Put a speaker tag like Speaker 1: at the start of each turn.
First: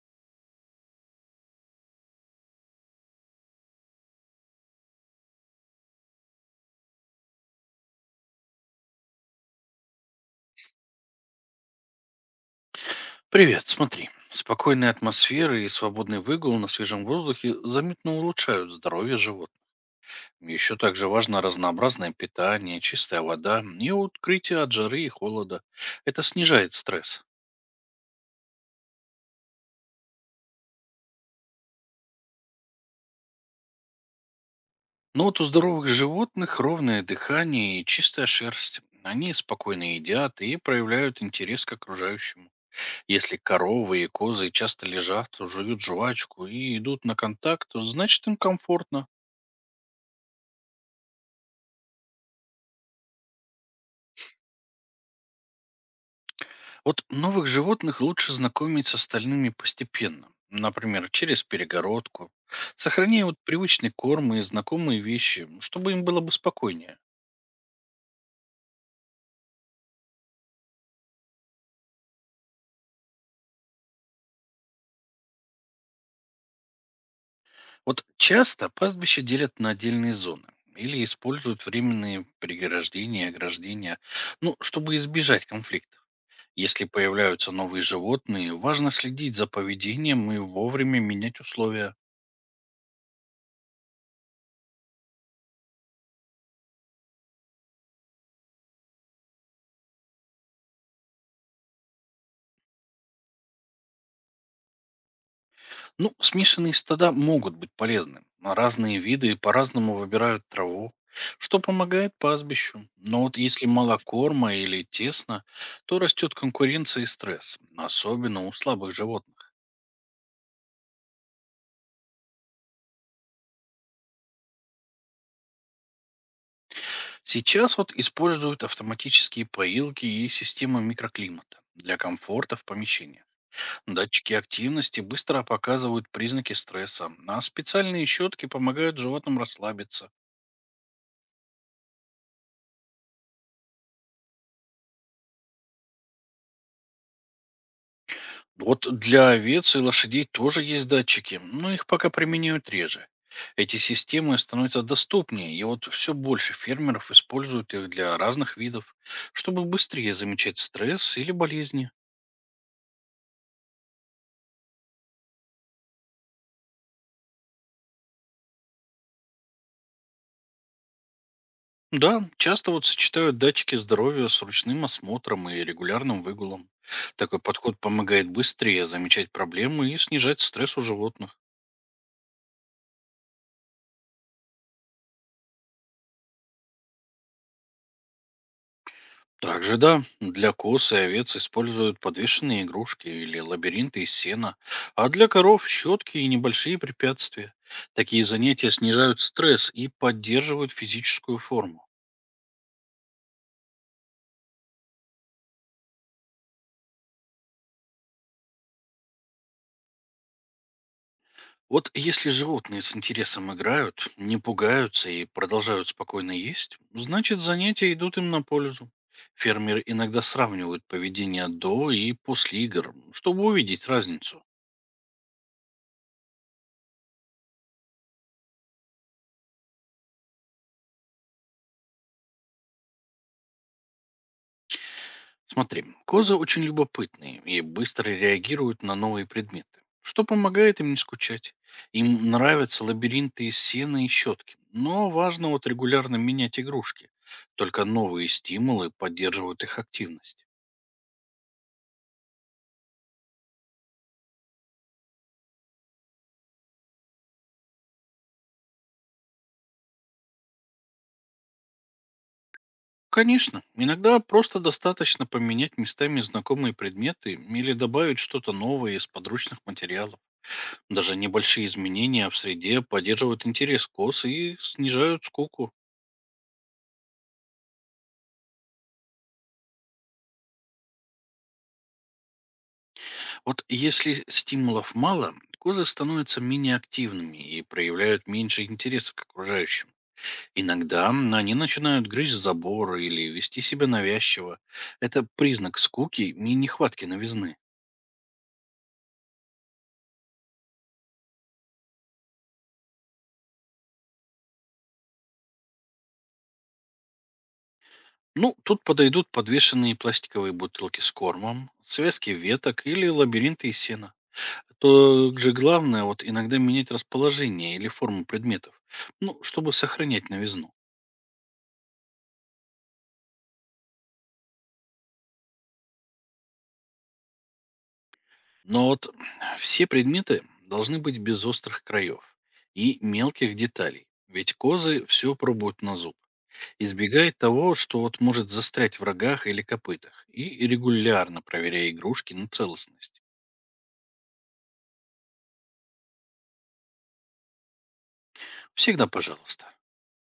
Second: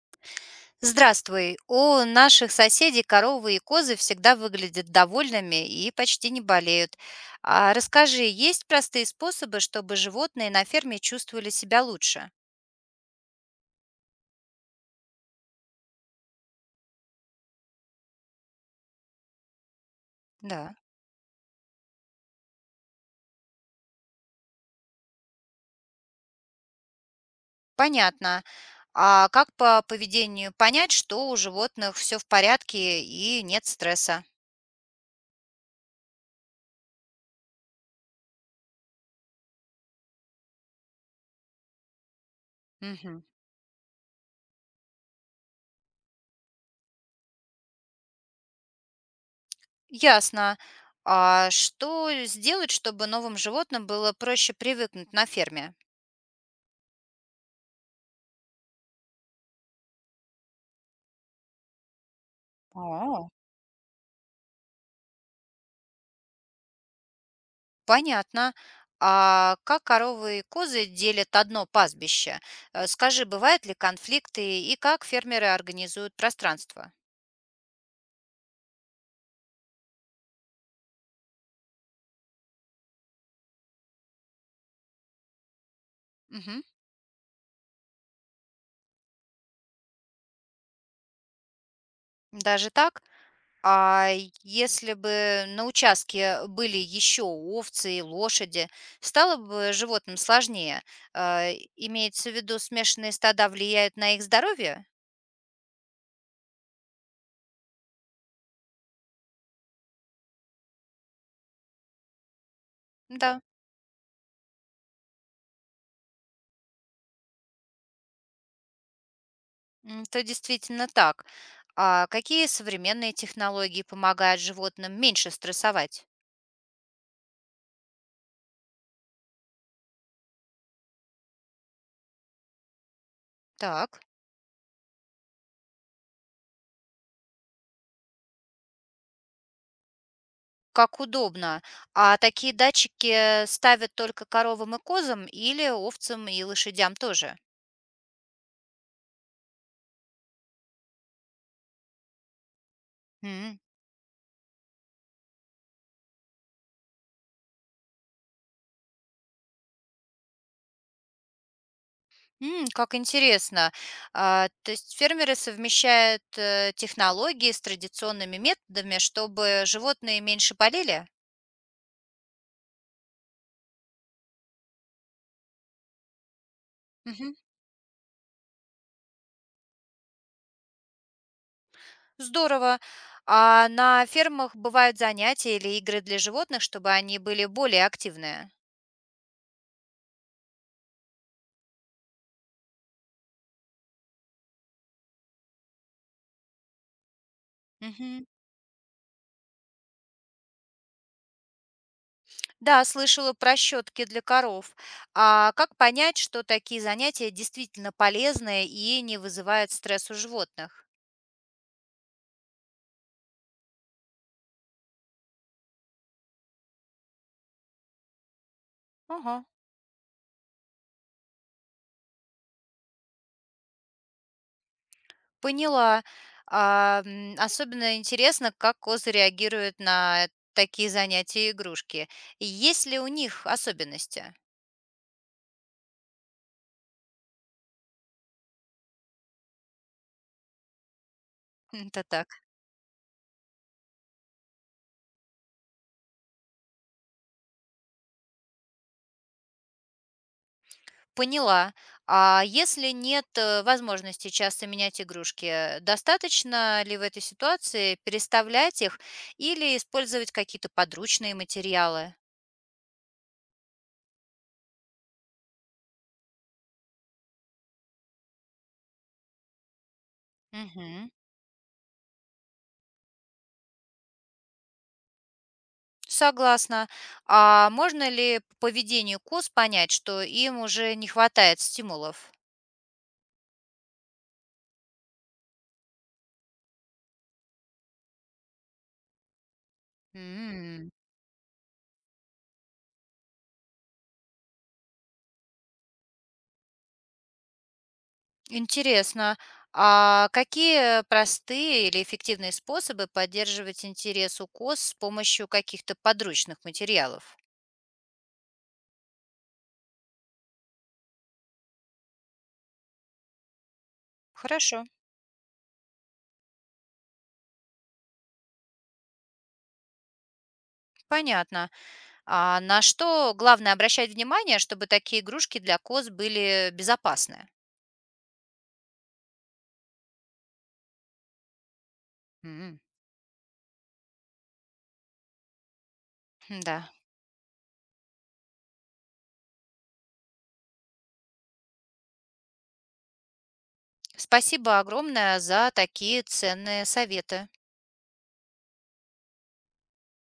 Speaker 1: Здравствуй. У наших соседей коровы и козы всегда выглядят довольными и почти не болеют. А расскажи, есть простые способы, чтобы животные на ферме чувствовали себя лучше?
Speaker 2: Привет, смотри. Спокойная атмосфера и свободный выгул на свежем воздухе заметно улучшают здоровье животных. Еще
Speaker 1: Да.
Speaker 2: также важно разнообразное питание, чистая вода и открытие от жары и холода. Это снижает стресс.
Speaker 1: Понятно. А как по поведению понять, что у животных все в порядке и нет стресса?
Speaker 2: Но вот у здоровых животных ровное дыхание и чистая шерсть. Они спокойно едят и проявляют интерес к окружающему.
Speaker 1: Мгм.
Speaker 2: Если коровы и козы часто лежат, жуют жвачку и идут на контакт, то значит им комфортно.
Speaker 1: Ясно. А что сделать, чтобы новым животным было проще привыкнуть на ферме?
Speaker 2: Вот новых животных лучше знакомить с остальными постепенно. Например, через перегородку. Сохраняя
Speaker 1: А.
Speaker 2: вот привычный корм и знакомые вещи, ну, чтобы им было бы спокойнее.
Speaker 1: Понятно. А как коровы и козы делят одно пастбище? Скажи, бывают ли конфликты и как фермеры организуют пространство?
Speaker 2: Вот часто пастбища делят на отдельные зоны или используют временные приграждения и ограждения, ну, чтобы избежать конфликтов.
Speaker 1: Мгм.
Speaker 2: Если появляются новые животные, важно следить за поведением и вовремя менять условия.
Speaker 1: Даже так? А если бы на участке были еще овцы и лошади, стало бы животным сложнее? Имеется в виду, смешанные стада влияют на их здоровье?
Speaker 2: Ну, смешанные стада могут быть полезны, но разные виды по-разному выбирают траву, что помогает пастбищу. Но вот
Speaker 1: Да,
Speaker 2: если мало корма или тесно, то растет конкуренция и стресс, особенно у слабых животных.
Speaker 1: это действительно так. А какие современные технологии помогают животным меньше стрессовать?
Speaker 2: Сейчас вот используют автоматические поилки и системы микроклимата для комфорта в помещении.
Speaker 1: Так.
Speaker 2: Датчики активности быстро показывают признаки стресса, а специальные щетки помогают животным расслабиться.
Speaker 1: Как удобно. А такие датчики ставят только коровам и козам или овцам и лошадям тоже?
Speaker 2: Вот для овец и лошадей тоже есть датчики, но их пока применяют реже.
Speaker 1: М,
Speaker 2: Эти системы становятся доступнее, и вот все больше фермеров используют их для разных видов, чтобы быстрее замечать стресс или болезни.
Speaker 1: м, как интересно. А, то есть фермеры совмещают технологии с традиционными методами, чтобы животные меньше болели?
Speaker 2: Да, часто вот сочетают датчики здоровья с ручным осмотром и регулярным выгулом.
Speaker 1: Мгм.
Speaker 2: Такой подход помогает быстрее замечать проблемы и снижать стресс у животных.
Speaker 1: Здорово. А на фермах бывают занятия или игры для животных, чтобы они были более активные?
Speaker 2: Также да, для коз и овец используют подвешенные игрушки или лабиринты из сена, а для коров щетки и небольшие препятствия. Такие
Speaker 1: Мгм.
Speaker 2: занятия снижают стресс и поддерживают физическую форму.
Speaker 1: Да, слышала про щетки для коров. А как понять, что такие занятия действительно полезны и не вызывают стресс у животных?
Speaker 2: Вот если животные с интересом играют, не пугаются и продолжают спокойно есть, значит занятия идут им на пользу.
Speaker 1: Ага,
Speaker 2: Фермеры иногда сравнивают поведение до и после игр, чтобы увидеть разницу.
Speaker 1: поняла. А, особенно интересно, как козы реагируют на такие занятия и игрушки. Есть ли у них особенности?
Speaker 2: Смотри, козы очень любопытные и быстро реагируют на новые предметы, что помогает им не скучать.
Speaker 1: Это
Speaker 2: Им
Speaker 1: так.
Speaker 2: нравятся лабиринты из сена и щетки, но важно вот регулярно менять игрушки. Только новые стимулы поддерживают их активность.
Speaker 1: Поняла. А если нет возможности часто менять игрушки, достаточно ли в этой ситуации переставлять их или использовать какие-то подручные материалы?
Speaker 2: Конечно, иногда просто достаточно поменять местами знакомые предметы или добавить что-то новое из подручных материалов.
Speaker 1: Мгм.
Speaker 2: Даже небольшие изменения в среде поддерживают интерес коз и снижают скуку.
Speaker 1: Согласна. А можно ли по поведению коз понять, что им уже не хватает стимулов?
Speaker 2: Вот если стимулов мало, козы становятся менее активными и проявляют меньше интереса к окружающим.
Speaker 1: М,
Speaker 2: Иногда они начинают грызть заборы или вести себя навязчиво. Это признак скуки и нехватки новизны.
Speaker 1: интересно. А какие простые или эффективные способы поддерживать интерес у коз с помощью каких-то подручных материалов?
Speaker 2: Ну, тут подойдут подвешенные пластиковые бутылки с кормом, связки веток или лабиринты из сена.
Speaker 1: Хорошо.
Speaker 2: То же главное, вот иногда менять расположение или форму предметов, ну, чтобы сохранять новизну.
Speaker 1: Понятно. А на что главное обращать внимание, чтобы такие игрушки для коз были безопасны?
Speaker 2: Но вот все предметы должны быть без острых краев
Speaker 1: М,
Speaker 2: и мелких деталей. Ведь козы все пробуют на зуб.
Speaker 1: да.
Speaker 2: Избегай того, что вот может застрять в рогах или копытах. И регулярно проверяй игрушки на целостность.
Speaker 1: Спасибо огромное за такие ценные советы.
Speaker 2: Всегда пожалуйста.